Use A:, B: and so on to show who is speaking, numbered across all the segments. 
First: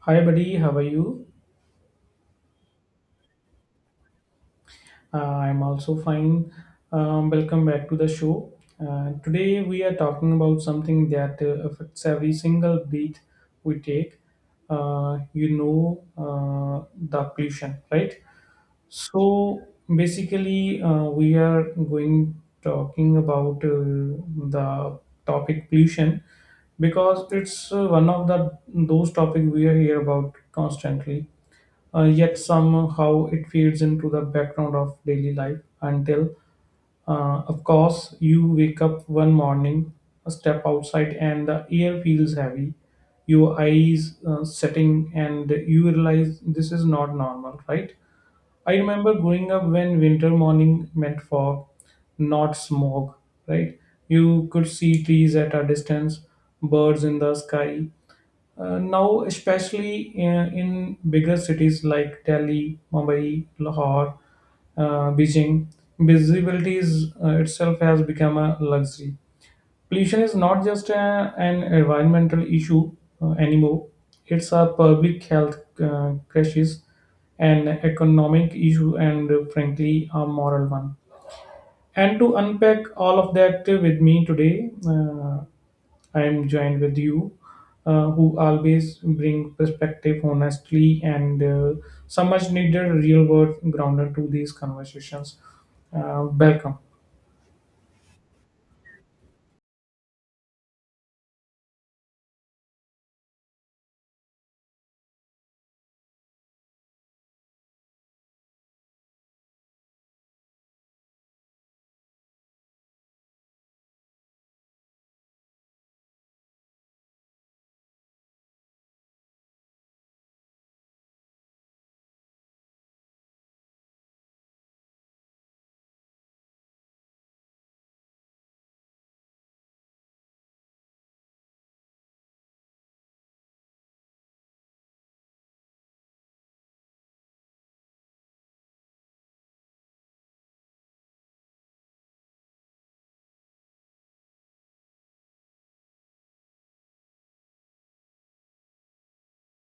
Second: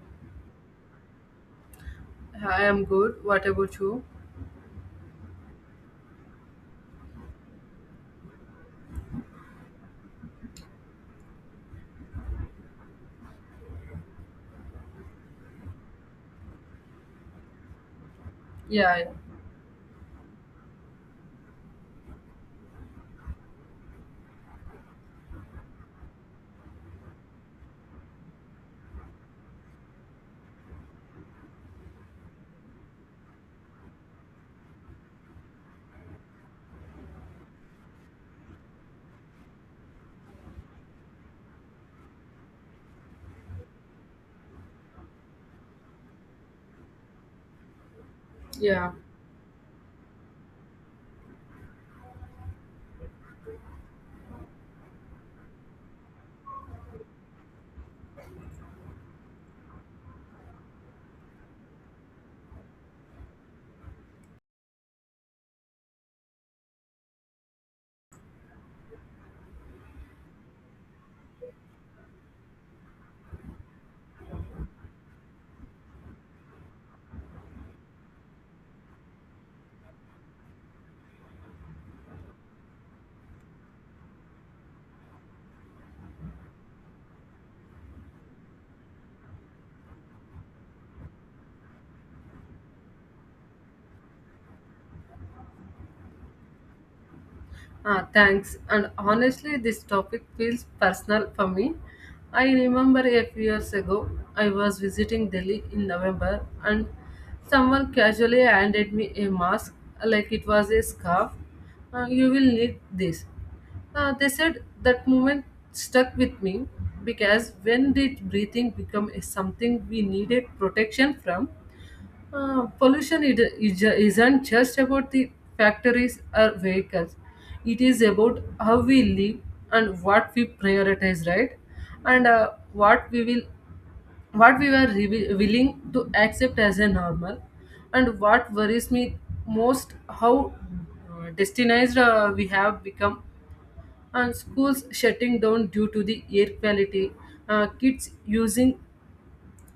A: Hi, buddy. How are you?
B: I am good. What about you?
A: I'm also fine. Welcome back to the show. Today, we are talking about something that affects every single breath we take. You know, the pollution, right?
B: Yeah, yeah.
A: So, Basically, we are going talking about the topic pollution because it's one of the those topic we hear about constantly, yet somehow it fades into the background of daily life until, of course, you wake up one morning, a step outside, and the air feels heavy, your eyes setting, and you realize this is not normal, right? I
B: Yeah.
A: remember growing up when winter morning meant fog, not smog, right? You could see trees at a distance, birds in the sky. Now, especially in bigger cities like Delhi, Mumbai, Lahore, Beijing, visibility is, itself has become a luxury. Pollution is not just a, an environmental issue anymore; it's a public health crisis, an economic issue, and frankly, a moral one. And to unpack all of that with me today. I am joined with you, who always bring perspective, honestly, and so much needed real world grounded to these conversations. Welcome.
B: Ah, thanks. And honestly, this topic feels personal for me. I remember a few years ago, I was visiting Delhi in November, and someone casually handed me a mask like it was a scarf. You will need this. They said that moment stuck with me because when did breathing become a something we needed protection from? Pollution isn't just about the factories or vehicles. It is about how we live and what we prioritize, right? And what we will, what we were willing to accept as a normal. And what worries me most, how destinized we have become, and schools shutting down due to the air quality, kids using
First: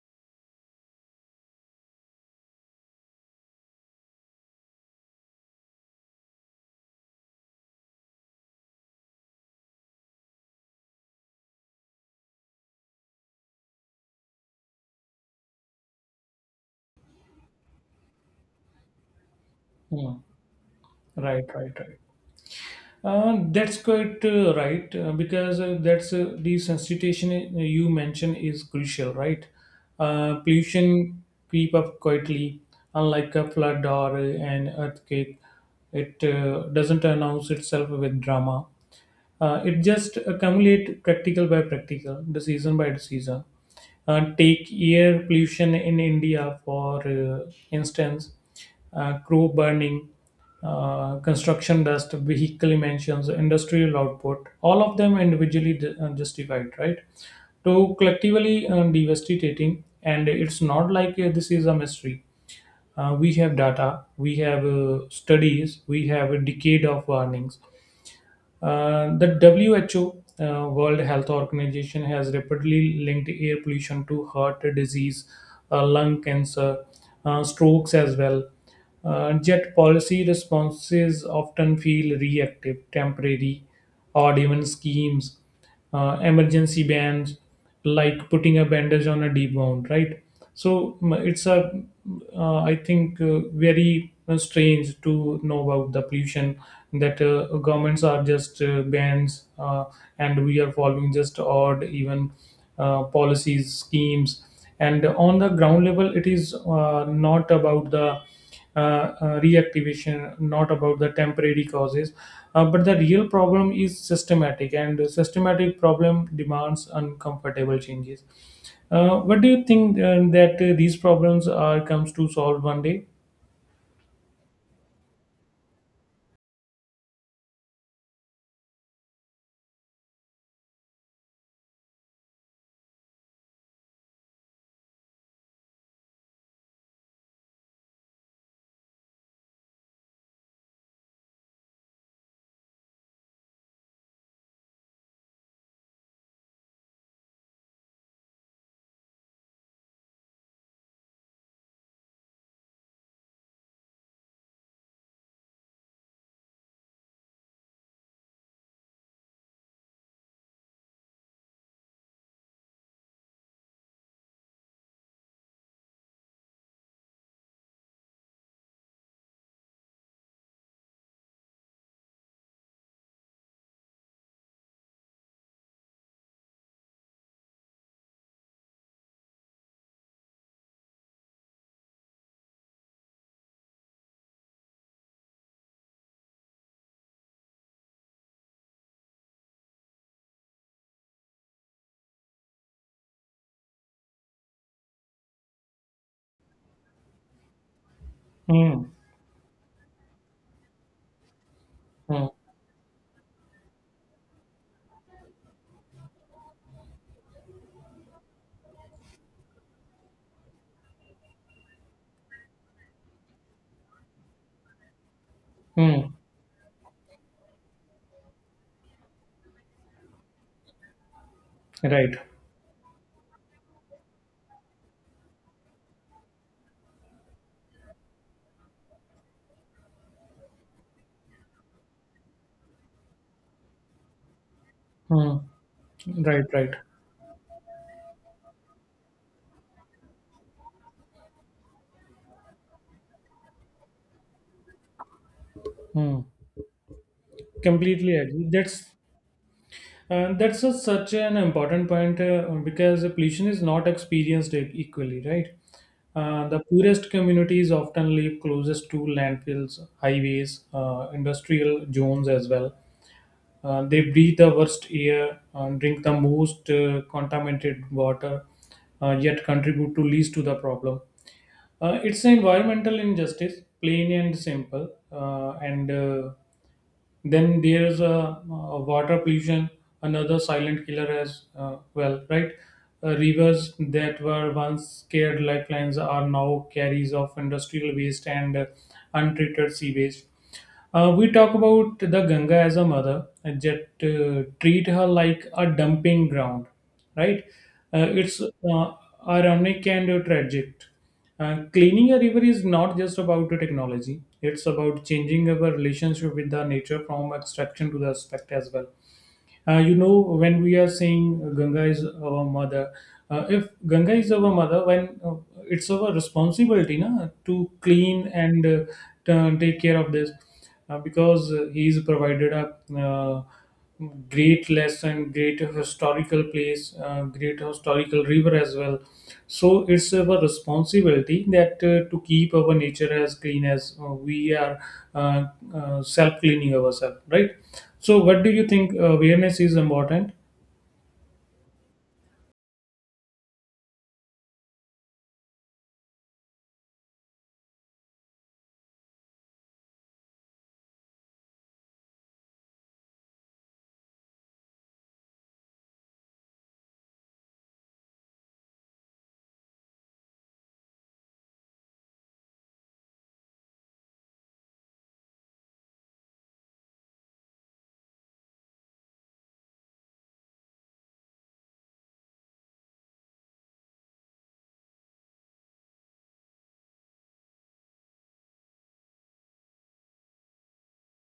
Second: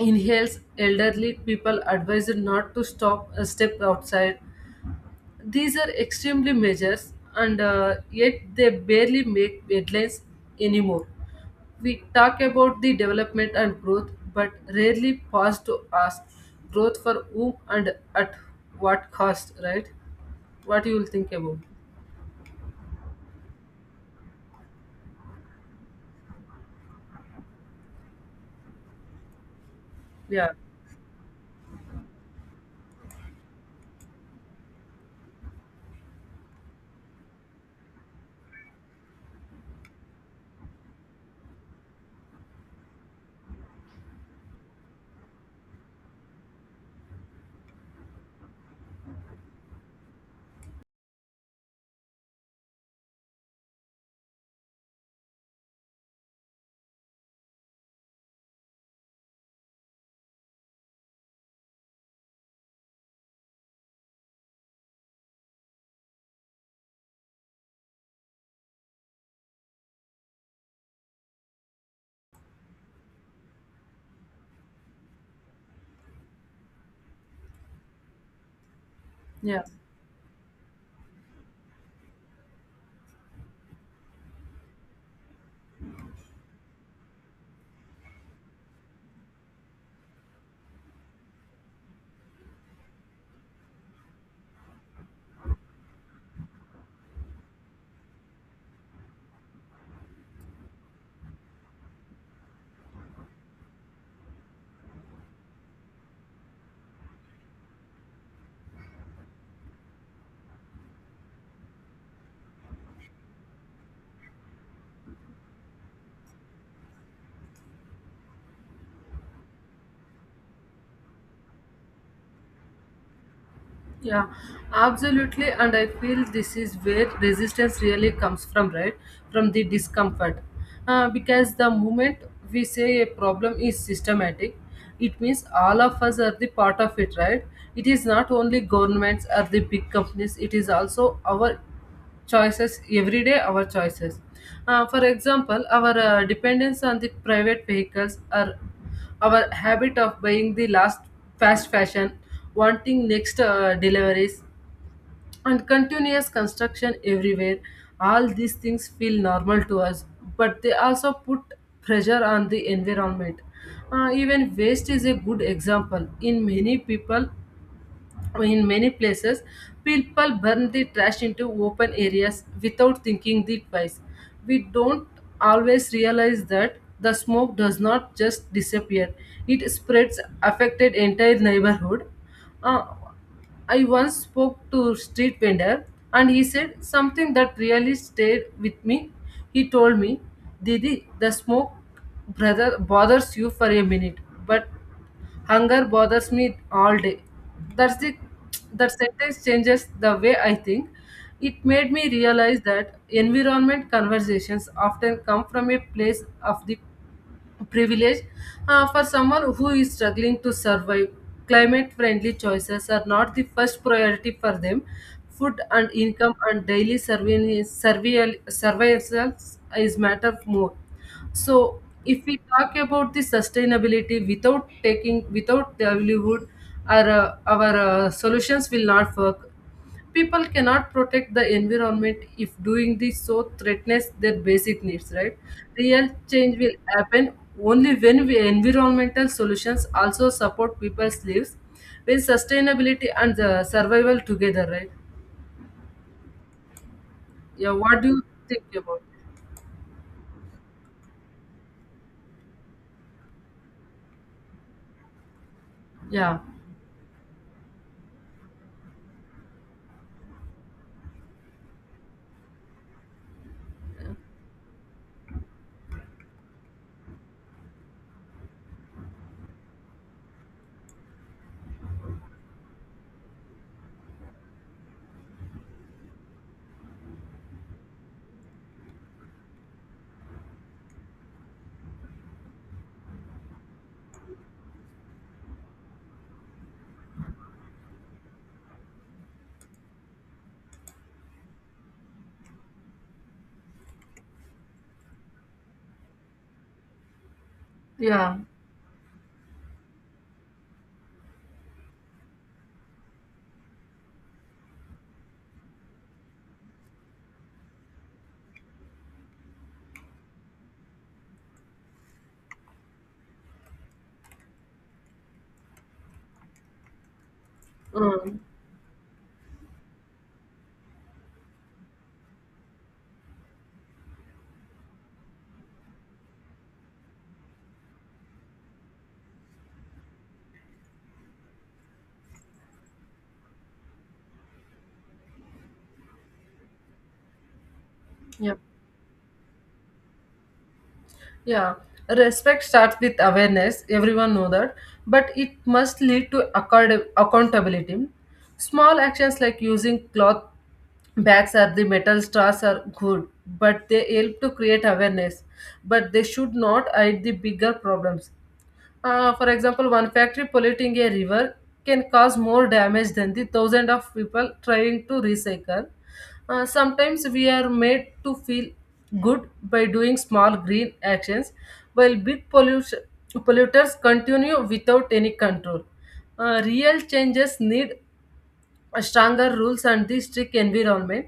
B: inhales elderly people advised not to stop a step outside these are extremely measures and yet they barely make headlines anymore. We talk about the development and growth but rarely pause to ask growth for whom and at what cost, right?
A: Yeah.
B: What you will think
A: Right,
B: about?
A: right, right. That's quite right because that's the sensitization you mentioned is crucial, right?
B: Yeah,
A: Pollution creep up quietly, unlike a flood or an earthquake. It doesn't announce itself with drama. It just accumulate practical by practical, the season by the season. Take air pollution in India for instance, crow burning, construction dust, vehicle emissions, industrial output. All of them individually justified, right? So collectively devastating, and it's not like this is a mystery. We have data, we have studies, we have a decade of warnings. Uh, the WHO, World Health Organization, has rapidly linked air pollution to heart disease, lung cancer, strokes as well.
B: yeah.
A: Yet policy responses often feel reactive, temporary, or even schemes, emergency bands, like putting a bandage on a deep wound, right? So m- it's a, I think, very strange to know about the pollution that governments are just bans, and we are following just odd even policies, schemes. And on the ground level, it is not about the reactivation, not about the temporary causes. But the real problem is systematic, and the systematic problem demands uncomfortable changes. What do you think that these problems are comes to solve one day?
B: Yeah, absolutely. And I feel this is where resistance really comes from, right? From the discomfort. Because the moment we say a problem is systematic, it means all of us are the part of it, right? It is not only governments or the big companies, it is also our choices, every day our choices. For example, our dependence on the private vehicles or our habit of buying the last fast fashion, wanting next deliveries and continuous construction everywhere. All these things feel normal to us, but they also put pressure on the environment. Even waste is a good example. In many people, in many places, people burn the trash into open areas without thinking the twice. We don't always realize that the smoke does not just disappear; it spreads, affected entire neighborhood. Uh, I once spoke to a street vendor and he said something that really stayed with me. He told me, Didi, the smoke brother bothers you for a minute, but hunger bothers me all day. That's the
A: Hmm.
B: that sentence changes the way I think. It made me
A: Hmm.
B: realize that environment conversations often come from a place of the privilege, for someone who is struggling to survive. Climate friendly choices are not the first priority for them. Food and
A: Hmm.
B: income and daily survival survival is matter more. So
A: Right.
B: if we talk about the sustainability without taking without livelihood, our solutions will not work. People cannot protect the environment if doing this so threatens their basic needs, right?
A: Hmm.
B: Real
A: Right.
B: change
A: Right.
B: will happen only when we environmental solutions also support people's lives, when sustainability and the survival together, right?
A: Hmm.
B: Yeah, what do
A: Completely
B: you
A: agree.
B: think
A: That's.
B: about?
A: And that's a, such an important point because pollution is not experienced equally, right?
B: Yeah.
A: The poorest communities often live closest to landfills, highways, industrial zones as well. They breathe the worst air, drink the most contaminated water, yet contribute to least to the problem. It's an environmental injustice, plain and simple, and then there's a, water pollution, another silent killer as well, right? Rivers that were once scared lifelines are now carriers of industrial waste and untreated sea waste. We talk about the Ganga as a mother, and yet treat her like a dumping ground, right?
B: Yeah.
A: It's Ironic and tragic. Cleaning a river is not just about the technology. It's about changing our relationship with the nature from abstraction to the aspect as well. You know, when we are saying Ganga is our mother, if Ganga is our mother, when it's our responsibility na, to clean
B: Mm.
A: and to take care of this because he's provided a great lesson, great historical place, great historical river as well. So it's our responsibility that to keep our nature as clean as we are uh, self cleaning ourselves, right? So, what do
B: Yeah.
A: you think awareness is important?
B: Yeah, respect starts with awareness. Everyone know that, but it must lead to accountability. Small actions like using cloth bags or the metal straws are good, but they help to create awareness. But they should not hide the bigger problems. For example, one factory polluting a river can cause more damage than the thousand of people trying to recycle. Sometimes we are made to feel good by doing small green actions, while polluters continue without any control. Real changes need a stronger rules and the strict environment,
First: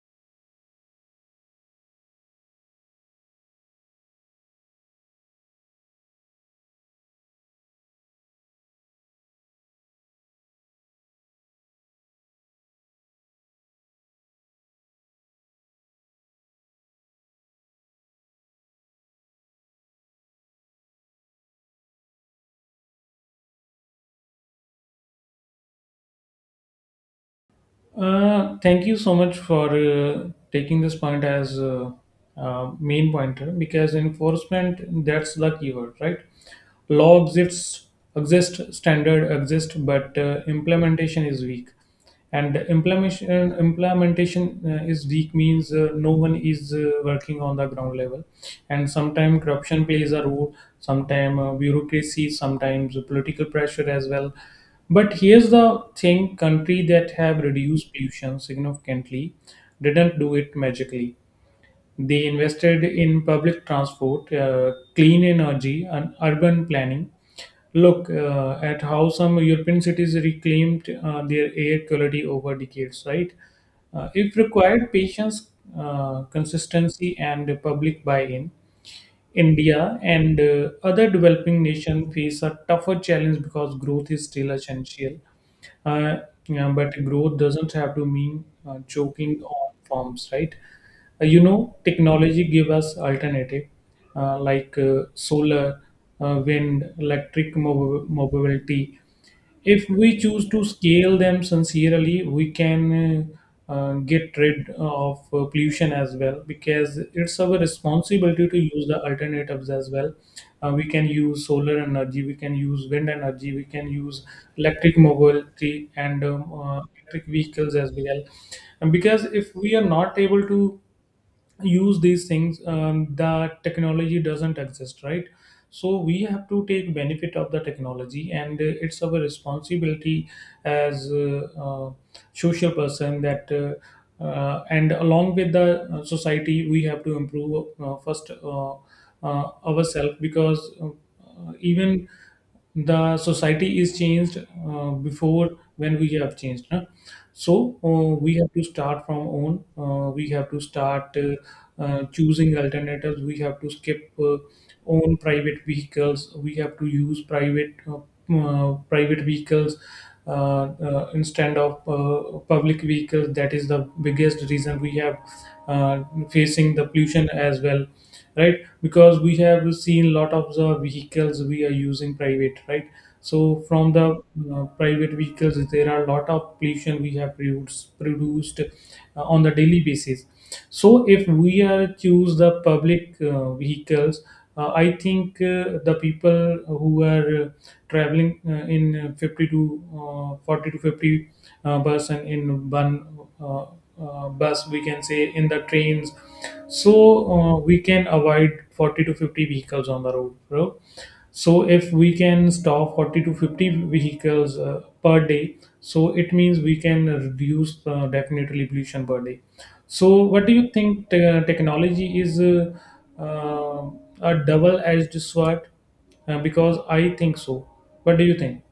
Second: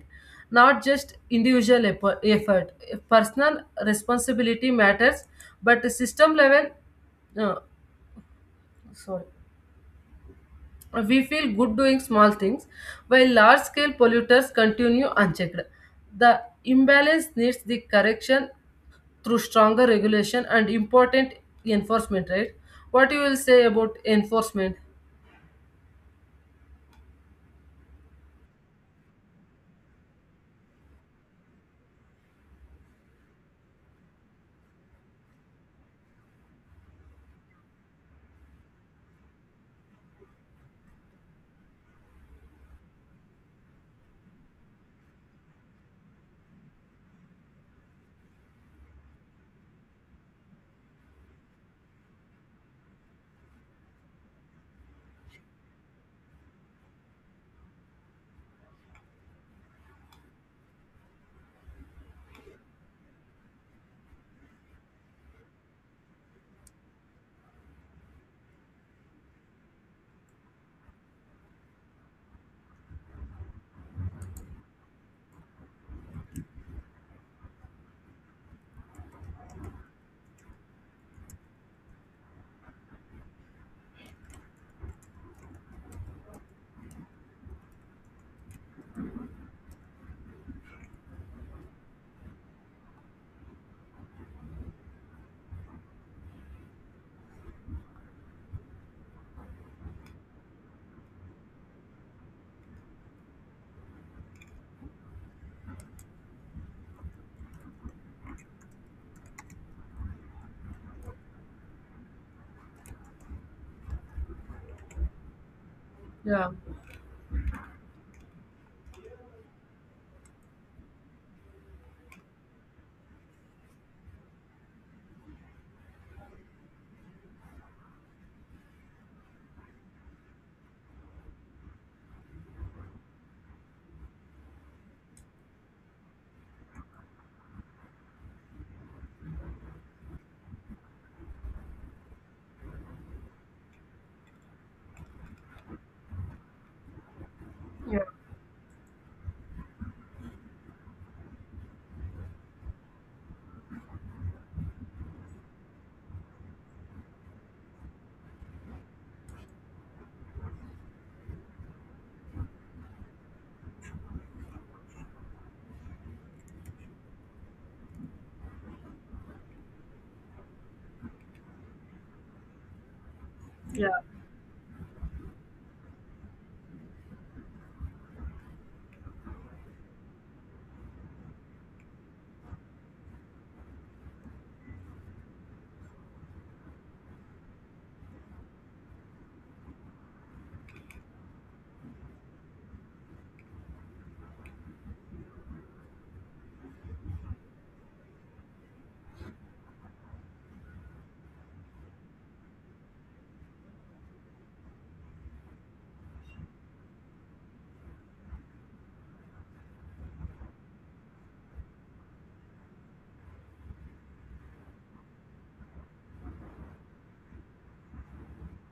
B: not just individual effort. Personal responsibility matters, but the system level, uh, sorry, we feel good doing small things while large scale polluters continue unchecked. The imbalance needs the correction through stronger regulation and important enforcement, right? What you will say about enforcement?
A: Thank you so much for taking this point as main pointer because enforcement that's the keyword, right? Law exist, standard exist, but implementation is weak. And implementation implementation is weak means no one is working on the ground level. And sometimes corruption plays a role, sometimes bureaucracy, sometimes political pressure as well. But here's the thing: country that have reduced pollution significantly didn't do it magically. They invested in public transport, clean energy, and urban planning. Look at how some European cities reclaimed their air quality over decades, right? It required patience, consistency, and public buy in. India and other developing nations face a tougher challenge because growth is still essential. Uh, yeah, but growth doesn't have to mean choking on farms, right? You know, technology give us alternative, like solar, wind, electric mobility. If we choose to scale them sincerely, we can. Get rid of pollution as well because it's our responsibility to use the alternatives as well. We can use solar energy, we can use wind energy, we can use electric mobility and
B: Yeah.
A: electric vehicles as well. And because if we are not able to use these things, that technology doesn't exist, right? So we have to take benefit of the technology, and it's our responsibility as social person that and along with the society we have to improve first, ourselves, because even the society is changed before when we have changed na? So
B: Yeah.
A: we have to start from own, we have to start choosing alternatives. We have to skip own private vehicles, we have to use private vehicles instead of public vehicles. That is the biggest reason we have uh, facing the pollution as well, right? Because we have seen lot of the vehicles we are using private, right? So
B: Yeah.
A: from the private vehicles there are a lot of pollution we have produced on the daily basis. So if we are choose the public vehicles, I think the people who are traveling uh, in uh, 50 to uh, 40 to 50, bus and in one, uh, bus, we can say in the trains, so we can avoid 40 to 50 vehicles on the road, bro. So if we can stop 40 to 50 vehicles per day, so it means we can reduce definitely pollution per day. So what do you think technology is uh, a double-edged sword? Because I think so. What do you think?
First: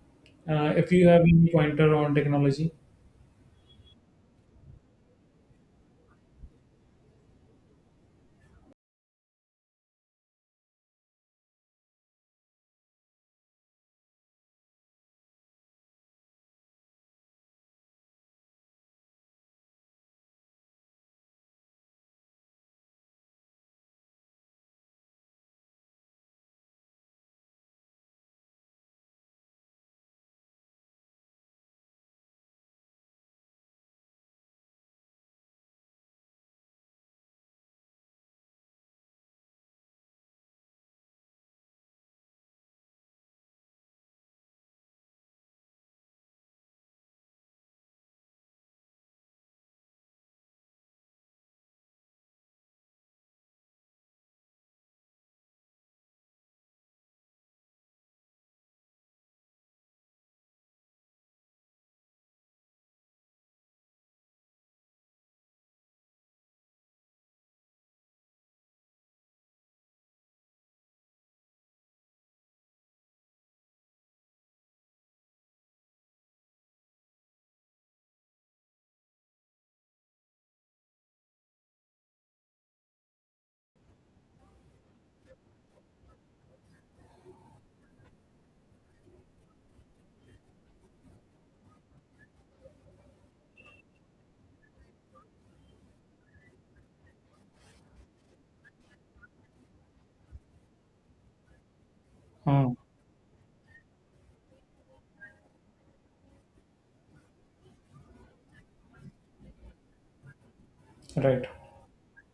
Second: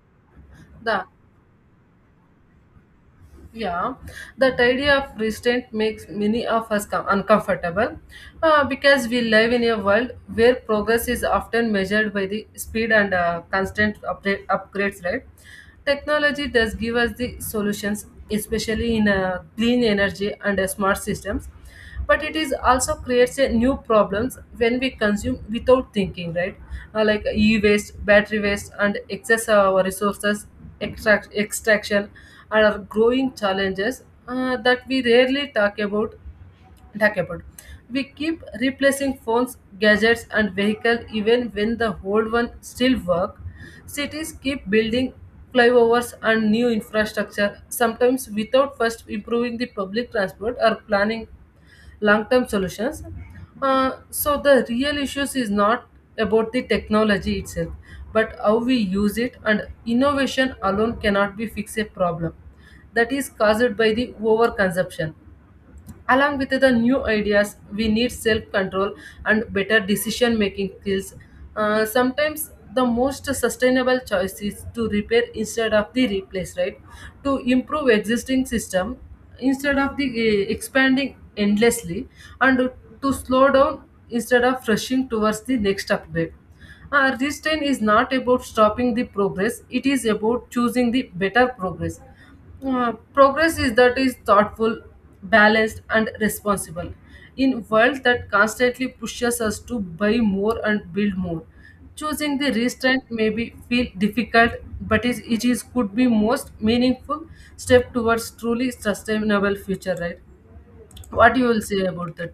A: If
B: The
A: you have any pointer on technology,
B: Yeah, that idea of restraint makes many of us uncomfortable because we live in a world where progress is often measured by the speed and constant update, upgrades, right? Technology does give us the solutions, especially in clean energy and smart systems, but it is also creates a new problems when we consume without thinking, right? Like e-waste battery waste and excess of our resources extraction are growing challenges that we rarely talk about. We keep replacing phones gadgets and vehicles even when the old one still work. Cities keep building flyovers and new infrastructure sometimes without first improving the public transport or planning long-term solutions. So the real issues is not about the technology itself, but how we use it. And innovation alone cannot be fix a problem that is caused by the overconsumption. Along with the new ideas, we need self control and better decision making skills. Sometimes the most sustainable choice is to repair instead of the replace, right? To improve existing system instead of the expanding endlessly, and to slow down instead of rushing towards the next upgrade. Restraint is not about stopping the progress; it is about choosing the better progress, progress is that is thoughtful, balanced, and responsible. In world that constantly pushes us to buy more and build more, choosing the
A: Hmm,
B: restraint may be feel difficult, but is it is could be most meaningful step towards truly sustainable future. Right? What you
A: right.
B: will say about that?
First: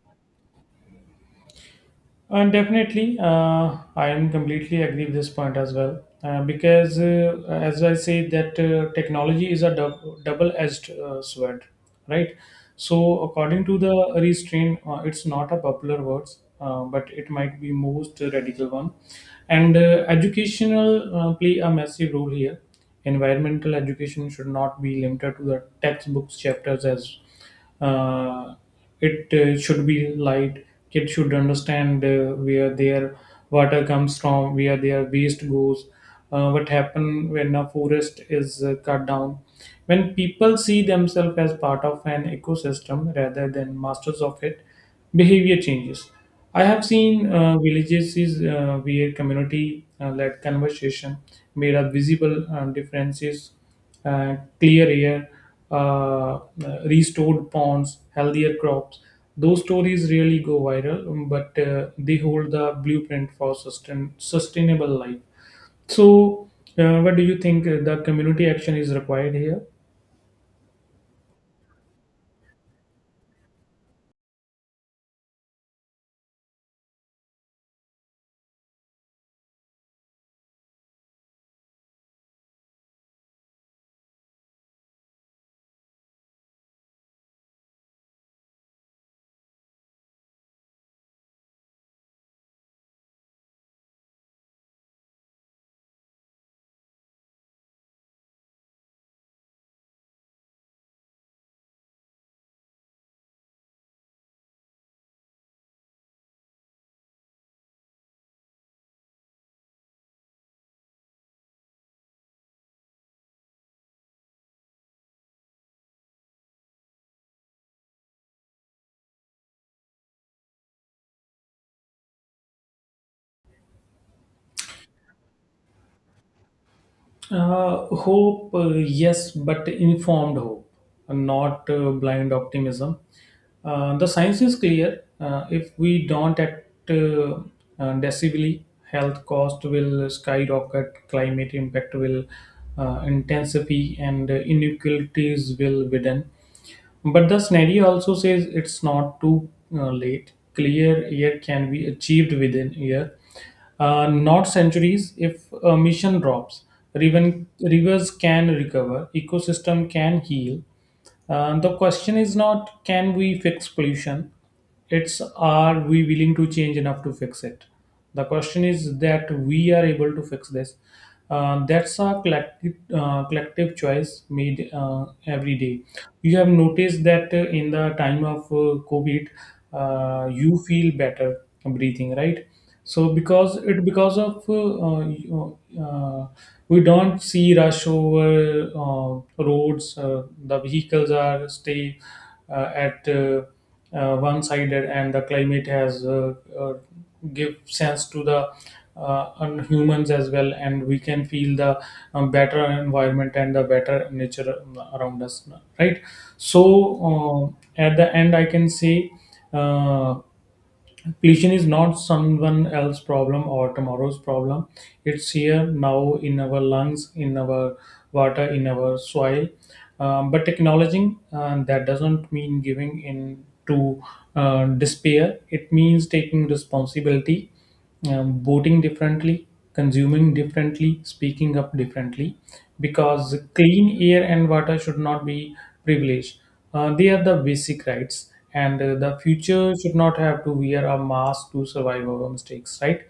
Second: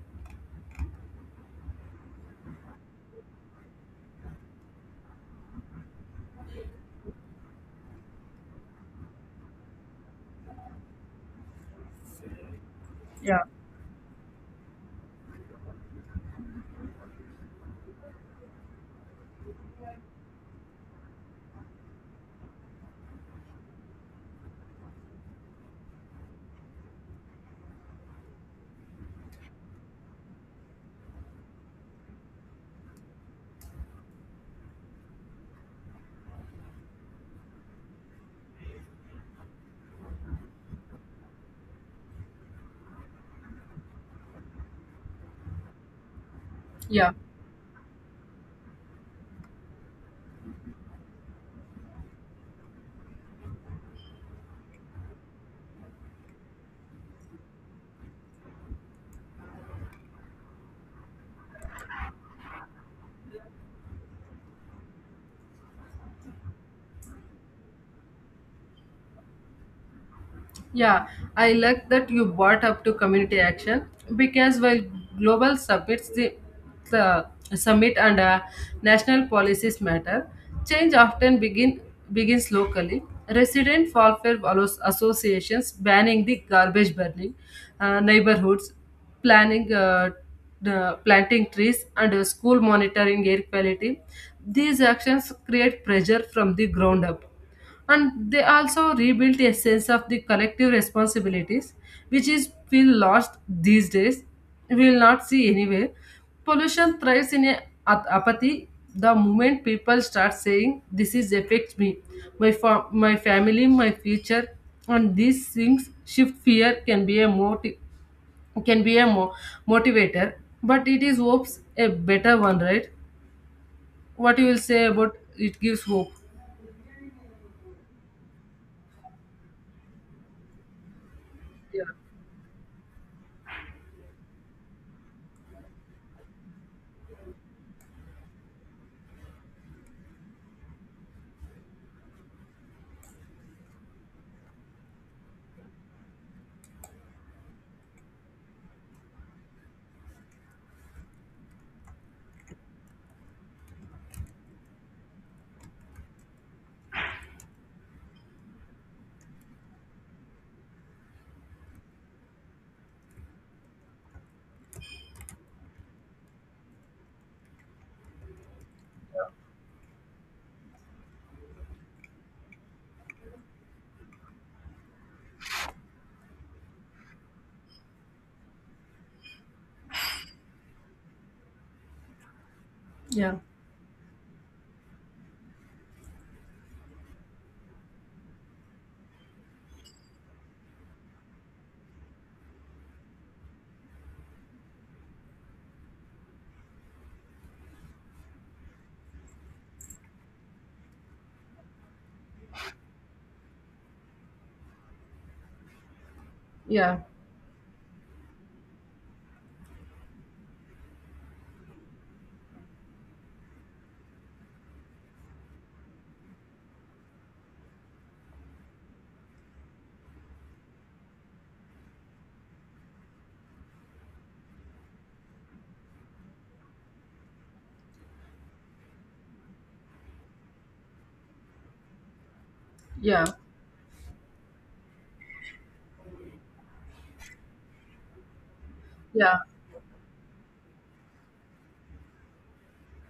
A: And definitely, I am completely agree with this point as well. Because, as I say, that technology is a double-edged sword, right? So,
B: Yeah.
A: according to the restraint, it's not a popular word, but it might be most radical one. And educational play a massive role here. Environmental education should not be limited to the textbooks chapters as uh, it should be light. Kids should understand where their water comes from, where their waste goes, what happen when a forest is cut down. When people see themselves as part of an ecosystem rather than masters of it, behavior changes. I have
B: Yeah.
A: seen villages is, where community led conversation made a visible differences, clear air, uh, uh, restored ponds, healthier crops. Those stories really go viral, but they hold the blueprint for sustainable life. So, what do you think the community action is required here?
B: Yeah, I like that you brought up to community action because while global summits, the summit and national policies matter, change often begins locally. Resident welfare associations banning the garbage burning, neighborhoods planning the planting trees, and school monitoring air quality. These actions create pressure from the ground up and they also rebuilt a sense of the collective responsibilities which is feel lost these days. We will not see anywhere pollution thrives in a apathy. The moment people start saying this is affects me, my family, my future, and these things shift, fear can be a motive can be a mo- motivator, but it is hopes a better one, right? What you will say about it gives hope?
A: Hope, yes, but informed hope, not
B: Yeah,
A: blind optimism. The science is clear. If we don't act decisively, health cost will skyrocket, climate impact will intensify, and inequalities will widen. But the scenario also says it's not too late. Clear air can be achieved within year, not centuries. If a mission drops, rivers can recover, ecosystem can heal. The question is not can we fix pollution, it's are we willing to change enough to fix it. The question is that we are able to fix this. That's a collective choice made every day. You have noticed that in the time of COVID, you feel better breathing, right? So
B: yeah,
A: because it because of you know, uh, we don't see rush over uh, roads, the vehicles are stay at one-sided, and the climate has uh, give sense to the humans as well, and we can feel the better environment and the better nature around us, right? So
B: yeah,
A: at the end I can say uh, completion is not someone else's problem or tomorrow's problem. It's here now in our lungs, in our water, in our soil. But acknowledging that doesn't mean giving in to despair. It means taking responsibility, voting differently, consuming differently, speaking up differently,
B: yeah.
A: because clean air and water should not be privileged. They are the basic rights, and the
B: Yeah,
A: future should not have to wear a mask to survive our mistakes, right?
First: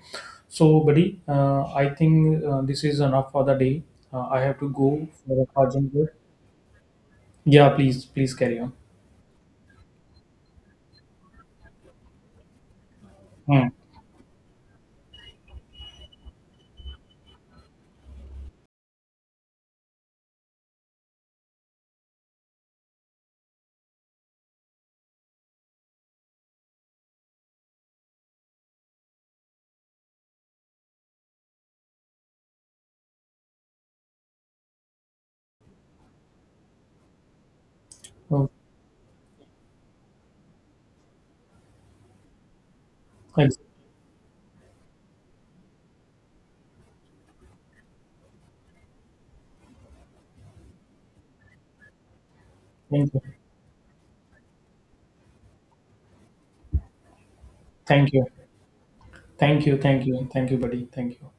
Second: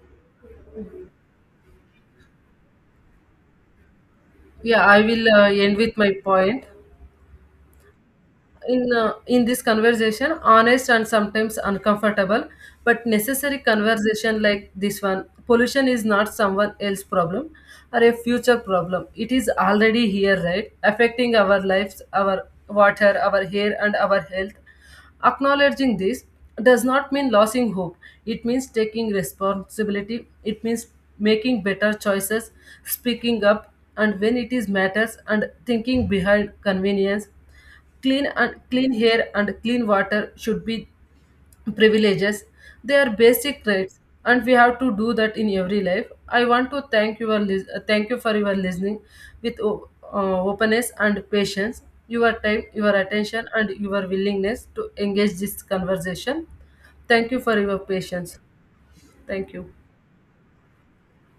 A: So, buddy, I think this is enough for the day. I have to
B: yeah, I
A: go
B: will
A: for a
B: end
A: urgent
B: with my
A: work.
B: point.
A: Yeah, please, please carry on.
B: In in this conversation honest and sometimes uncomfortable but necessary
A: Hmm.
B: conversation like this one, pollution is not someone else's problem or a future problem, it is already here, right? Affecting our lives, our water, our hair, and our health. Acknowledging this does not mean losing hope, it means taking responsibility, it means making better choices, speaking up, and when it is matters and thinking behind convenience. Clean
A: Oh,
B: and clean air and clean water should be privileges, they are
A: thanks.
B: basic rights, and we have to do that in every life. I want to thank you, thank you for your listening with openness and patience, your time, your
A: Thank you.
B: attention, and your willingness to engage this conversation. Thank you for your
A: Thank you.
B: patience. Thank
A: Thank
B: you.
A: you. Thank you. Thank you, buddy. Thank you.